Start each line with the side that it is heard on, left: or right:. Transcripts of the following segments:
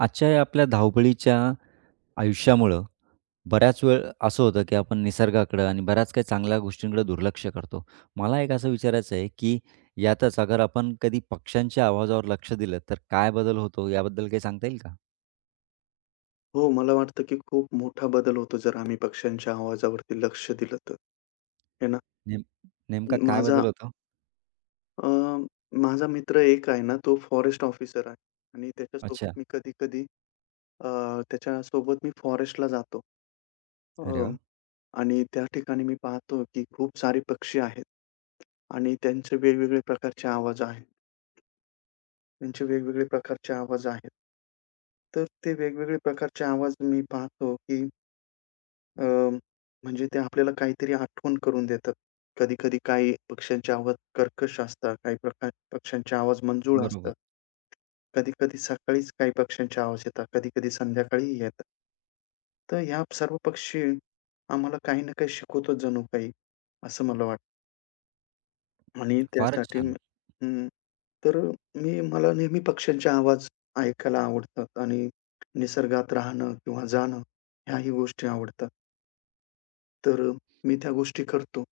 right: आजच्या आपल्या धावपळीच्या आयुष्यामुळं बऱ्याच वेळ असं होतं, की आपण निसर्गाकडं आणि बऱ्याच काही चांगल्या गोष्टींकडे दुर्लक्ष करतो. मला एक असं विचारायचं आहे, की यातच अगर आपण कधी पक्षांच्या आवाजावर लक्ष दिलं, तर काय बदल होतो? याबद्दल काही सांगता येईल का?
left: हो. मला वाटतं, की खूप मोठा बदल होतो, जर आम्ही पक्ष्यांच्या आवाजावरती लक्ष दिलं तर. है ना.
right: नेम नेमका
left: म
right: काय
left: माझा
right: बदल होतो?
left: अ, माझा मित्र एक आहे ना तो फॉरेस्ट ऑफिसर आहे आणि त्याच्यासोबत
right: अच्छा.
left: मी कधी-कधी अ, त्याच्यासोबत मी फॉरेस्टला जातो.
right: अरे
left: अ,
right: वाह!
left: आणि त्या ठिकाणी मी पाहतो, की खूप सारे पक्षी आहेत आणि त्यांचे वेगवेगळे प्रकारचे आवाज आहेत. त्यांचे वेगवेगळे प्रकारचे आवाज आहेत. तर ते वेगवेगळे प्रकारचे आवाज मी पाहतो की अ, म्हणजे ते आपल्याला काहीतरी आठवण करून देतात. कधी-कधी काही पक्ष्यांचे आवाज कर्कश असतात, काही प्रकार पक्ष्यांचे आवाज मंजुळ
right: बरोबर.
left: असतात. कधी-कधी सकाळीच काही पक्ष्यांच्या आवाज येतात. कधी-कधी संध्याकाळीही येतात. तर ह्या सर्व पक्षी, आम्हाला काही ना काही शिकवतो जणू काही. असं मला वाटतं. आणि
right: फारच
left: त्यासाठी अं,
right: छान.
left: उम्म तर मी मला नेहमी पक्ष्यांचे आवाज ऐकायला आवडतात आणि निसर्गात राहणं, किंवा जाणं ह्याही गोष्टी आवडतात. तर मी त्या गोष्टी करतो.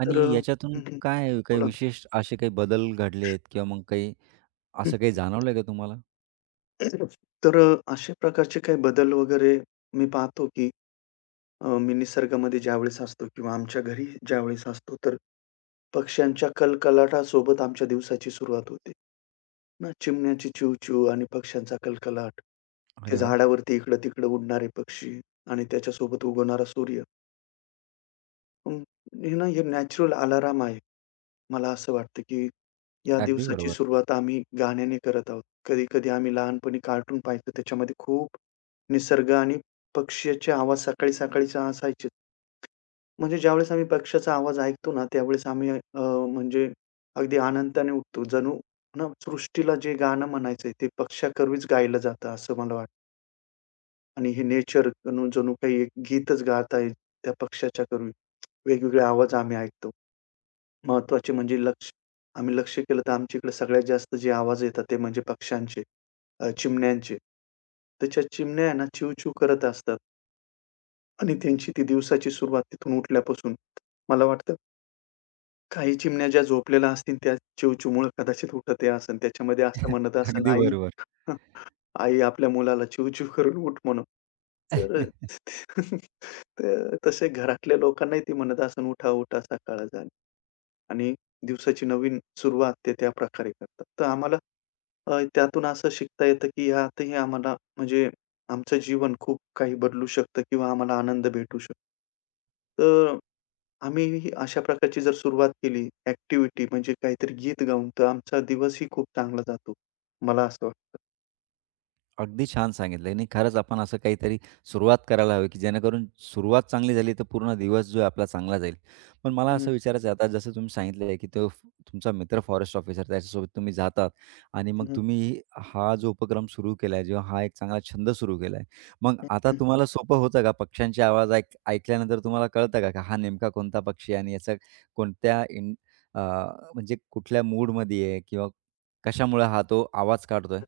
right: आणि
left: तर अ,
right: याच्यातून
left: हं, हं.
right: काय, काही
left: बोलाना.
right: विशेष असे काही बदल घडले आहेत? किंवा मग काही
left: हं,
right: असं काही
left: हं.
right: जाणवलंय का तुम्हाला?
left: तर अशा प्रकारचे काही बदल वगैरे मी पाहतो की, अ, मी निसर्गामध्ये ज्यावेळेस असतो. किंवा आमच्या घरी ज्यावेळेस असतो. तर पक्ष्यांच्या कलकलाटासोबत आमच्या दिवसाची सुरुवात होते. मग चिमण्यांची चिवचिव आणि पक्ष्यांचा कलकलाट. ते
right: अरे वाह!
left: झाडावरती इकडं-तिकडं उडणारे पक्षी आणि त्याच्यासोबत उगवणारा सूर्य. हं. हे ना हे नॅचरल अलार्म आहे. मला असं वाटतं, की या
right: अगदी
left: दिवसाची
right: बरोबर.
left: सुरुवात आम्ही गाण्याने करत आहोत. कधी-कधी आम्ही लहानपणी कार्टून पहायचं. त्याच्यामध्ये खूप निसर्ग आणि पक्ष्याचे आवाज सकाळी-सकाळी असायचे. म्हणजे ज्यावेळेस आम्ही पक्षाचा आवाज ऐकतो ना त्यावेळेस आम्ही अ, म्हणजे अगदी आनंदाने उठतो. जणू ना सृष्टीला जे गाणं म्हणायचंय ते पक्षाकर्वीच गायलं जातं. असं मला वाटतं. आणि हे नेचर जणू काही एक गीतच गात आहे. त्या पक्षाच्या कमी वेगवेगळे आवाज आम्ही ऐकतो. महत्वाचे म्हणजे लक्ष आम्ही लक्ष्य केलं तर आमच्या इकडे सगळ्यात जास्त जे आवाज येतात ते म्हणजे पक्षांचे. अ, चिमण्यांचे, त्याच्या चिमण्या आहे ना चिवचिव करत असतात. आणि त्यांची ती दिवसाची सुरुवात तिथून उठल्यापासून मला वाटतं काही चिमण्या ज्या झोपलेल्या असतील त्या चिवचिवमुळे कदाचित उठत असेन त्याच्यामध्ये असं म्हणत असेन,
right: अगदी
left: आई
right: बरोबर.
left: हं, आई आपल्या मुलाला चिवचिव करून उठ म्हणून. तर तर तसे घरातल्या लोकांनाही ते म्हणत असेन उठा-उठा सकाळ झाली आणि दिवसाची नवीन सुरुवात ते त्या प्रकारे करतात. तर आम्हाला अ, त्यातून असं शिकता येतं, की ह्यातही आम्हाला म्हणजे आमचं जीवन खूप काही बदलू शकतं किंवा आम्हाला आनंद भेटू शकतो. तर आम्ही अशा प्रकारची जर सुरुवात केली एक्टिव्हिटी म्हणजे काहीतरी गीत गाऊन तर आमचा दिवसही खूप चांगला जातो. मला असं वाटतं.
right: अगदी छान सांगितलंय आणि खरंच आपण असं काहीतरी सुरुवात करायला हवी, की जेणेकरून सुरुवात चांगली झाली तर पूर्ण दिवस जो आहे आपला चांगला जाईल. पण मला
left: हं, हं.
right: असं विचारायचं आहे आता जसं तुम्ही सांगितलंय, की तो तुमचा मित्र फॉरेस्ट ऑफिसर त्याच्यासोबत तुम्ही जातात आणि
left: हं,
right: मग
left: हं.
right: तुम्ही हा जो उपक्रम सुरू केलाय जेव्हा हा एक चांगला छंद सुरू केलाय. मग आता
left: ओके.
right: तुम्हाला सोपं होतं का पक्ष्यांचे आवाज ऐक ऐकल्यानंतर तुम्हाला कळतं का हा नेमका कोणता पक्षी आहे? आणि याचा कोणत्या इन अ, म्हणजे कुठल्या मूडमध्ये आहे किंवा कशामुळे हा तो आवाज काढतोय?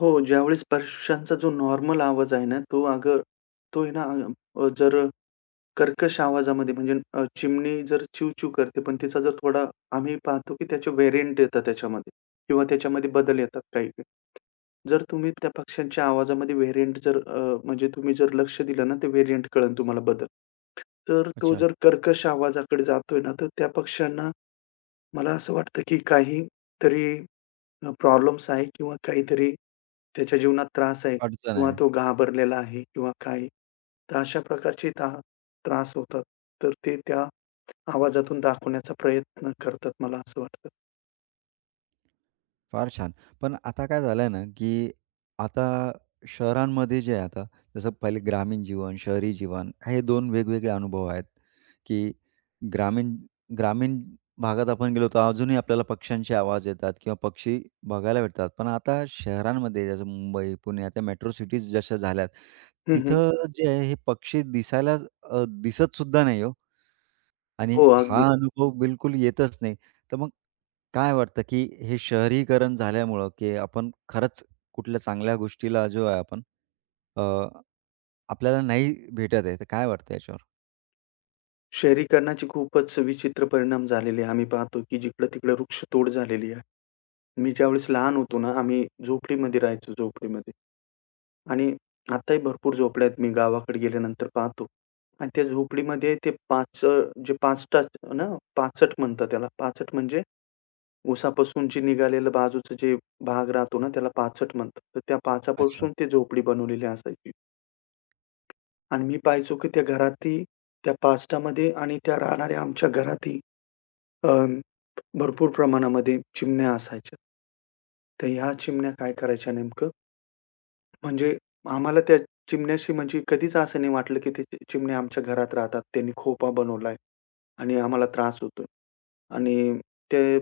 left: हो, ज्यावेळी पक्षांचा जो नॉर्मल आवाज आहे ना, तो अगर तो आहे ना, अ, जर कर्कश आवाजामध्ये, म्हणजे अ, चिमणी जर चिवचिव करते, पण तिचा जर थोडा आम्ही पाहतो, की त्याचे व्हेरियंट येतात त्याच्यामध्ये किंवा त्याच्यामध्ये बदल येतात काही काही. जर तुम्ही त्या पक्ष्यांच्या आवाजामध्ये व्हेरियंट जर अ, म्हणजे तुम्ही जर लक्ष दिलं ना तर व्हेरियंट कळेल तुम्हाला बदल. तर तो
right: अच्छा.
left: जर कर्कश आवाजाकडे जातोय ना, तर त्या पक्षांना, मला असं वाटतं, की काहीतरी अ, प्रॉब्लेम्स आहे किंवा काहीतरी त्याच्या जीवनात त्रास आहे
right: अडचण
left: किंवा
right: आहे.
left: तो घाबरलेला आहे किंवा काही. तर अशा प्रकारची त्रा त्रास होतात. तर ते त्या आवाजातून दाखवण्याचा प्रयत्न करतात, मला असं वाटतं.
right: फार छान. पण आता काय झालं ना, की आता शहरांमध्ये जे आहे, आता, जसं पहिले ग्रामीण जीवन, शहरी जीवन, हे 2 वेगवेगळे अनुभव आहेत, की ग्रामीण ग्रामीण भागात आपण गेलो, तर अजूनही आपल्याला पक्ष्यांचे आवाज येतात किंवा पक्षी बघायला भेटतात. पण आता शहरांमध्ये जसं मुंबई, पुणे, आता मेट्रो सिटीज जशा झाल्यात,
left: हं, हं.
right: तिथं जे आहे हे पक्षी दिसायला अ, दिसतसुद्धा नाही हो. आणि
left: हो, अगदी.
right: हा अनुभव बिलकुल येतच नाही. तर मग काय वाटतं, की हे शहरीकरण झाल्यामुळं, की आपण खरंच कुठल्या चांगल्या गोष्टीला जो आहे आपण अ, आपल्याला नाही भेटत आहे, तर काय वाटतंय याच्यावर?
left: शहरीकरणाचे खूपच विचित्र परिणाम झालेले आहे. आम्ही पाहतो, की जिकडं-तिकडं वृक्षतोड झालेली आहे. मी ज्यावेळेस लहान होतो ना, आम्ही झोपडीमध्ये राहायचो, झोपडीमध्ये आणि आताही भरपूर झोपड्या आहेत मी गावाकडे गेल्यानंतर पाहतो आणि त्या झोपडीमध्ये ते पाच अ, जे पाचट ना, पाचट म्हणतात त्याला पाचट. म्हणजे उसापासून जे निघालेलं बाजूचं जे भाग राहतो ना, त्याला पाचट म्हणतात. तर त्या
right: अच्छा.
left: पाचापासून ते झोपडी बनवलेली असायची. आणि मी पहायचो, की त्या घरातही, त्या पाचटामध्ये आणि त्या राहणाऱ्या आमच्या घरातही अ, भरपूर प्रमाणामध्ये चिमण्या असायच्या. तर ह्या चिमण्या काय करायच्या नेमकं म्हणजे आम्हाला त्या चिमण्याशी म्हणजे कधीच असं नाही वाटलं, की ते चिमण्या आमच्या घरात राहतात, त्यांनी खोपा बनवलाय आणि आम्हाला त्रास होतोय आणि ते,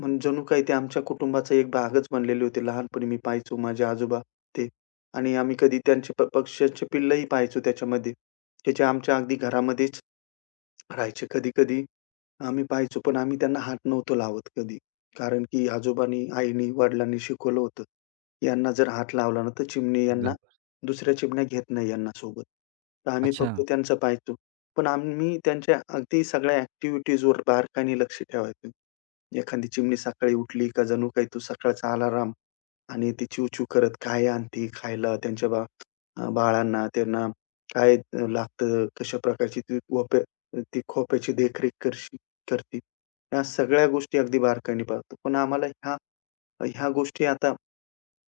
left: मग जणू काही ते आमच्या कुटुंबाचा एक भागच बनलेले होते. लहानपणी मी पाहायचो माझे आजोबा ते आणि आम्ही कधी त्यांचे प-पक्ष्याचे पिल्लंही पाहायचो त्याच्यामध्ये. त्याचे आमच्या अगदी घरामध्येच राहायचे, कधी-कधी आम्ही पाहायचो, पण आम्ही त्यांना हात नव्हतो लावत कधी. कारण की आजोबांनी, आईनी, वडिलांनी शिकवलं होतं. यांना जर हात लावला ना, तर चिमणी यांना,
right: घाबर.
left: दुसऱ्या चिमण्या घेत नाही यांना सोबत. तर आम्ही फक्त
right: अच्छा.
left: त्यांचं पहायचो. पण आम्ही त्यांच्या अगदी सगळ्या अ‍ॅक्टिव्हिटीजवर बारकाईने लक्ष ठेवायचं. एखादी चिमणी सकाळी उठली का जणू काही तो सकाळचा आलाराम आणि ती चिव-चिव करत काय आणती खायला त्यांच्या बा अ, बाळांना. त्यांना काय अ, लागतं, कशा प्रकारची ती वप्या ती खोप्याची देखरेख करशी करती, ह्या सगळ्या गोष्टी अगदी बारकाईने पाहतो. पण आम्हाला ह्या, ह्या गोष्टी आता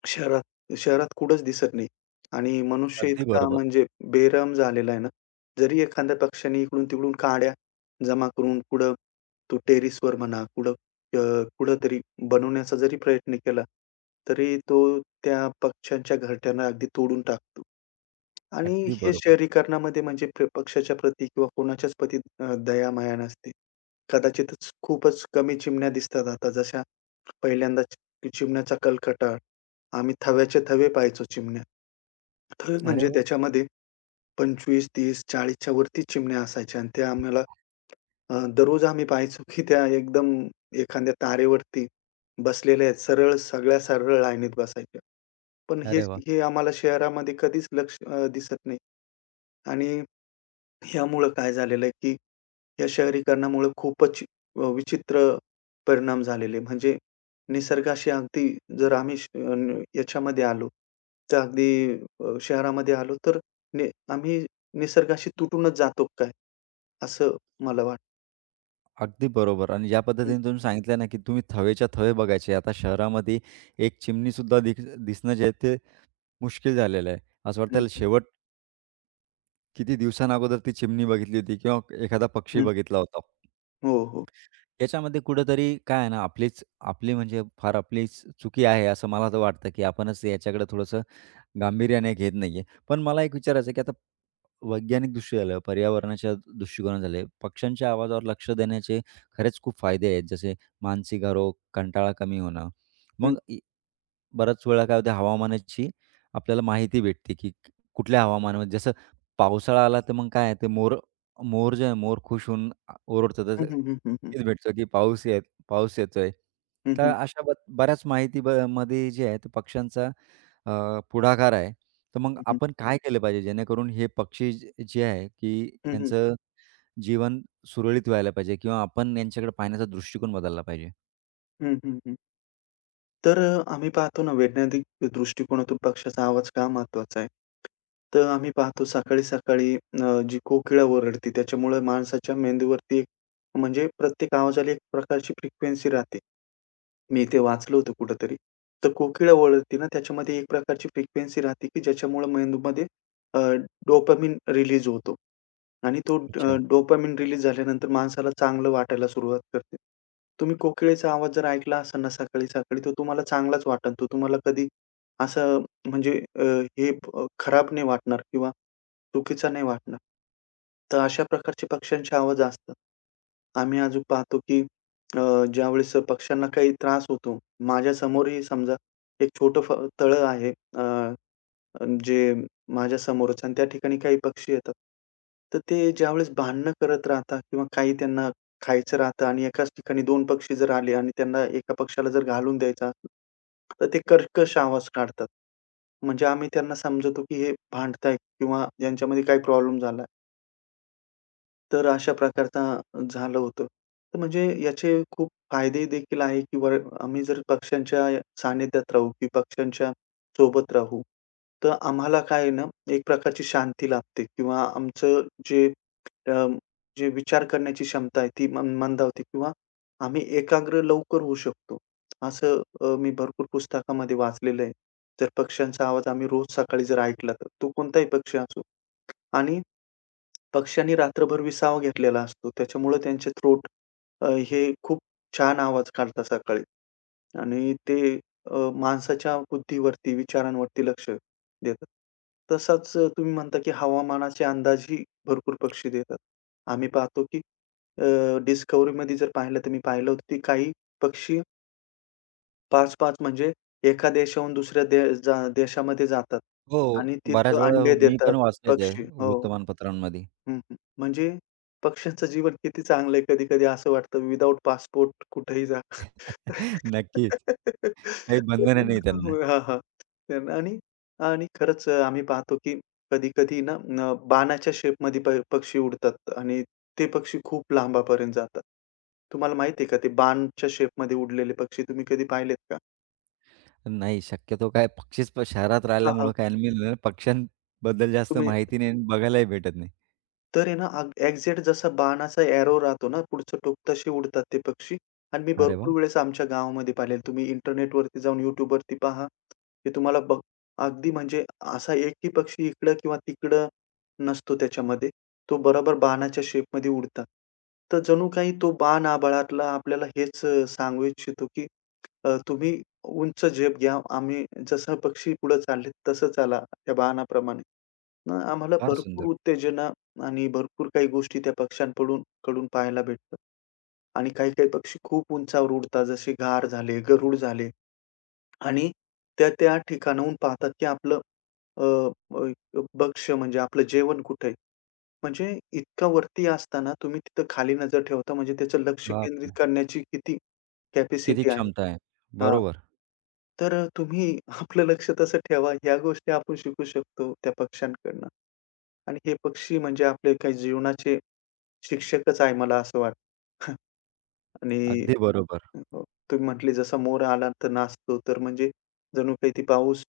left: शहरात शहरात कुठेच दिसत नाही आणि मनुष्य
right: अगदी
left: इतका
right: बरोबर.
left: म्हणजे बेरहम झालेला आहे ना. जरी एखाद्या पक्षाने इकडून-तिकडून काड्या जमा करून कुठं तो टेरेसवर म्हणा, कुठं अ, कुठेतरी बनवण्याचा जरी प्रयत्न केला, तरी तो त्या पक्ष्यांच्या घरट्यांना अगदी तोडून टाकतो आणि
right: अगदी
left: हे
right: बरोबर.
left: शहरीकरणामध्ये म्हणजे प-पक्षाच्या प्रती किंवा कोणाच्याच प्रती अ, दयामाया नसते. कदाचितच खूपच कमी चिमण्या दिसतात आता. जशा पहिल्यांदाच की चिमण्याचा कलकलाट आम्ही थव्याचे-थवे पहायचो चिमण्या. थवे
right: अरे
left: म्हणजे
right: वाह!
left: त्याच्यामध्ये 25, 30, 40 च्यावरती चिमण्या असायच्या आणि त्या आम्हाला अ, दररोज आम्ही पाहायचो, की त्या एकदम एखाद्या तारेवरती बसलेल्या आहेत. सरळ सगळ्या, सरळ लाईनीत बसायच्या. पण
right: अरे
left: हेच
right: वाह!
left: हे आम्हाला शहरामध्ये कधीच लक्ष अ, दिसत नाही आणि ह्यामुळे काय झालेलं आहे, की या शहरीकरणामुळे खूपच अ, विचित्र परिणाम झालेले. म्हणजे निसर्गाशी अगदी जर आम्ही श अ, न, याच्यामध्ये आलो, तर अगदी अ, शहरामध्ये आलो तर ने आम्ही निसर्गाशी तुटूनच जातो काय? असं मला वाटतं.
right: अगदी बरोबर. आणि ज्या
left: हं.
right: पद्धतीने तुम्ही सांगितलं ना की तुम्ही थवेच्या-थवे बघायचे. आता शहरामध्ये एक चिमनीसुद्धा दिख-दिसणं जे आहे ते मुश्कील झालेलं आहे. असं वाटतंय
left: हं,
right: त्याला
left: हं.
right: शेवट. किती दिवसानं अगोदर ती चिमनी बघितली होती किंवा "एखादा पक्षी"
left: हं.
right: बघितला होता.
left: हो, हो.
right: याच्यामध्ये कुठेतरी काय आहे ना, आपलीच आपली म्हणजे फार आपलीच चुकी आहे, असं मला तर वाटतं की आपणच याच्याकडे थोडंसं गांभीर्याने घेत नाही आहे. पण मला एक विचारायचं, की आता, वैज्ञानिकदृष्टी झालं, पर्यावरणाच्या दृष्टिकोनं झाले, पक्ष्यांच्या आवाजावर लक्ष देण्याचे खरेच खूप फायदे आहेत. जसे मानसिक आरोग, कंटाळा कमी होणं.
left: हं.
right: मग या, "बऱ्याच वेळा" काय होतं, हवामानाची आपल्याला माहिती भेटते की क कुठल्या हवामानामध्ये, जसं पावसाळा आला तर, मग काय आहे, मोर मोर जे आहेत मोर खुश होऊन अ, ओरडतात.
left: हं,
right: जसे
left: हं, हं, हं, हं.
right: भेटते की पाऊसही पाऊस येतोय.
left: हं,
right: तर
left: हं.
right: अशा ब बऱ्याच माहिती म मध्ये जे आहे ते पक्ष्यांचा अ, पुढाकार आहे. तर मग
left: हं, हं.
right: आपण काय केलं पाहिजे, जेणेकरून हे पक्षी, जे आहे की
left: हं, हं.
right: यांचं जीवन सुरळीत व्हायला पाहिजे किंवा आपण यांच्याकडे पाहण्याचा दृष्टिकोन बदलला पाहिजे?
left: हं, हं, हं. तर अ, आम्ही पाहतो ना वैज्ञानिक दृष्टिकोनातून पक्ष्याचा आवाज का महत्त्वाचा आहे? तर आम्ही पाहतो सकाळी-सकाळी न अ, जी कोकिळा ओरडते त्याच्यामुळे माणसाच्या मेंदूवरती एक म्हणजे प्रत्येक आवाजाला एक प्रकारची फ्रिक्वेन्सी राहते. मी ते वाचलं होतं कुठेतरी. तर कोकिळा ओरडते ना त्याच्यामध्ये एक प्रकारची फ्रिक्वेन्सी राहते, की ज्याच्यामुळे मेंदूमध्ये अ, डोपामाइन रिलीज होतो. आणि तो अ,
right: अच्छा.
left: डोपामाइन रिलीज झाल्यानंतर माणसाला चांगलं वाटायला सुरुवात करते. तुम्ही कोकिळेचा आवाज जर ऐकला असेल ना सकाळी-सकाळी तो तुम्हाला चांगलाच वाटल तो तुम्हाला कधी, असं म्हणजे अ, हे ब खराब नाही वाटणार किंवा चुकीचा नाही वाटणार. तर अशा प्रकारचे पक्ष्यांचे आवाज असतात. आम्ही अजून पाहतो, की अ, ज्यावेळेस पक्ष्यांना काही त्रास होतो, माझ्या समोरही समजा एक छोटं फ तळं आहे. अ, अ, जे माझ्या समोरच आणि त्या ठिकाणी काही पक्षी येतात. तर ते ज्यावेळेस भांडणं करत राहतात किंवा काही त्यांना खायचं राहतं आणि एकाच ठिकाणी 2 पक्षी जर आले आणि त्यांना एका पक्ष्याला जर घालून द्यायचा असेल, तर ते कर्कश आवाज काढतात. म्हणजे आम्ही त्यांना समजतो, की हे भांडतायत किंवा ह्यांच्यामध्ये काही प्रॉब्लेम झालाय. तर अशा प्रकारचा झालं होतं. म्हणजे याचे खूप फायदे देखील आहे किंवा आम्ही जर पक्षांच्या सानिध्यात राहू किंवा पक्षांच्या, सोबत राहू, तर आम्हाला काय आहेना एक प्रकारची शांती लाभते किंवा आमचं जे अ, जे विचार करण्याची क्षमता आहे ती मं मंदावते किंवा आम्ही एकाग्र लवकर होऊ शकतो. असं अ, मी भरपूर पुस्तकामध्ये वाचलेलं आहे. जर पक्षांचा आवाज आम्ही रोज सकाळी जर ऐकला तर तो कोणताही पक्षी असो आणि पक्ष्यांनी रात्रभर विसावा घेतलेला असतो. त्याच्यामुळे त्यांचे थ्रोट अ, हे खूप छान आवाज काढतात सकाळी आणि ते अ, माणसाच्या बुद्धीवरती विचारांवरती लक्ष देतात. तसाच तुम्ही म्हणता की हवामानाचे अंदाजही भरपूर पक्षी देतात. आम्ही पाहतो की अ, डिस्कव्हरीमध्ये जर पाहिलं तर मी पाहिलं होतं की काही पक्षी 5-5 म्हणजे एका देशाहून दुसऱ्या दे जा देशामध्ये जातात
right: हो,
left: आणि
right: बऱ्याच
left: तिथं
right: वेळा
left: अंडे
right: मी
left: देतात
right: पण वाचले ते
left: पक्षी. हो.
right: वृत्तमानपत्रांमध्ये.
left: हं, हं. म्हणजे पक्ष्यांचं जीवन किती चांगलंय कधी-कधी असं वाटतं विथआऊट पासपोर्ट कुठेही जा.
right: नक्कीच काही बंधन नाही त्यांना.
left: हां, हां त्याना आणि आणि खरंच आम्ही पाहतो की कधी-कधी आहे ना, न बाणाच्या शेपमध्ये प पक्षी उडतात आणि ते पक्षी खूप लांबापर्यंत जातात. तुम्हाला माहितीये का ते बाणच्या शेपमध्ये उडलेले पक्षी तुम्ही कधी पाहिलेत का?
right: नाही शक्यतो काय पक्षीच शहरात
left: हां, हां.
right: राहिल्यामुळं काय मी म्हणलं ना पक्ष्यांबद्दल, जास्त
left: तुम्ही
right: माहिती नाही अन् बघायलाही भेटत नाही.
left: तर हे ना अग एक्झॅक्ट जसा बाणाचा ॲरो राहतो ना पुढचं टोक तसे उडतात ते पक्षी आणि मी
right: अरे वाह!
left: भरपूर वेळेस आमच्या गावामध्ये पाहिलेलं तुम्ही इंटरनेटवरती जाऊन YouTubवरती पहा. हे तुम्हाला बघ अगदी म्हणजे असा एकही पक्षी इकडं किंवा तिकडं नसतो त्याच्यामध्ये. तो बरोबर बाणाच्या शेप मध्ये उडतात तर जणू काही तो बाण आभाळातला आपल्याला हेच सांगू इच्छितो, की अ, तुम्ही उंच झेप घ्या आम्ही जसं पक्षी पुढे चाललेत तसं चाला त्या बाणाप्रमाणे. मग आम्हाला
right: फार
left: भरपूर
right: सुंदर.
left: उत्तेजना आणि भरपूर काही गोष्टी त्या पक्ष्यांकडून पडून कडून पाहायला भेटतात आणि काही-काही पक्षी खूप उंचावर उडतात, जसे घार झाले, गरुड झाले आणि ते त्या ठिकाणावरून पाहतात आपलं अ, अ, भक्ष म्हणजे आपलं जेवण कुठे आहे? म्हणजे इतका वरती असताना तुम्ही तिथं खाली नजर ठेवता म्हणजे त्याचं लक्ष
right: बाप
left: केंद्रित
right: रे!
left: करण्याची किती
right: किती
left: कॅपॅसिटी आहे,
right: क्षमता आहे?
left: हां.
right: बरोबर.
left: तर तुम्ही आपलं लक्ष कसं ठेवा. ह्या गोष्टी आपण शिकू शकतो त्या पक्ष्यांकडनं आणि हे पक्षी म्हणजे आपले काही जीवनाचे शिक्षकच आहे मला असं वाटतं आणि
right: अगदी बरोबर.
left: अ, तुम्ही म्हटले जसा मोर आला तर नाचतो तर म्हणजे जणू काही ती पाऊस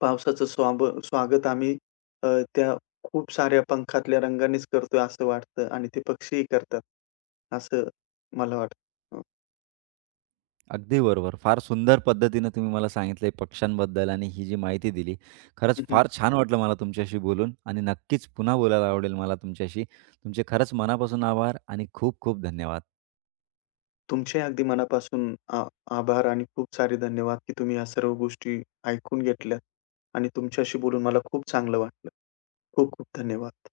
left: पावसाचं स्वाब स्वागत आम्ही अ, त्या खूप साऱ्या पंखातल्या रंगानेच करतोय असं वाटतं आणि ते पक्षीही करतात असं मला वाटतं, हं.
right: अगदी बरोबर. फार सुंदर पद्धतीने तुम्ही मला सांगितलंय पक्षांबद्दल आणि ही जी माहिती दिली. खरंच
left: हं, हं.
right: फार छान वाटलं मला तुमच्याशी बोलून आणि नक्कीच पुन्हा बोलायला आवडेल मला तुमच्याशी. तुमचे खरंच मनापासून आभार आणि खूप-खूप धन्यवाद.
left: तुमचे अगदी मनापासून आ आभार आणि खूप सारे धन्यवाद की तुम्ही या सर्व गोष्टी ऐकून घेतल्यात आणि तुमच्याशी बोलून मला खूप चांगलं वाटलं. खूप-खूप धन्यवाद.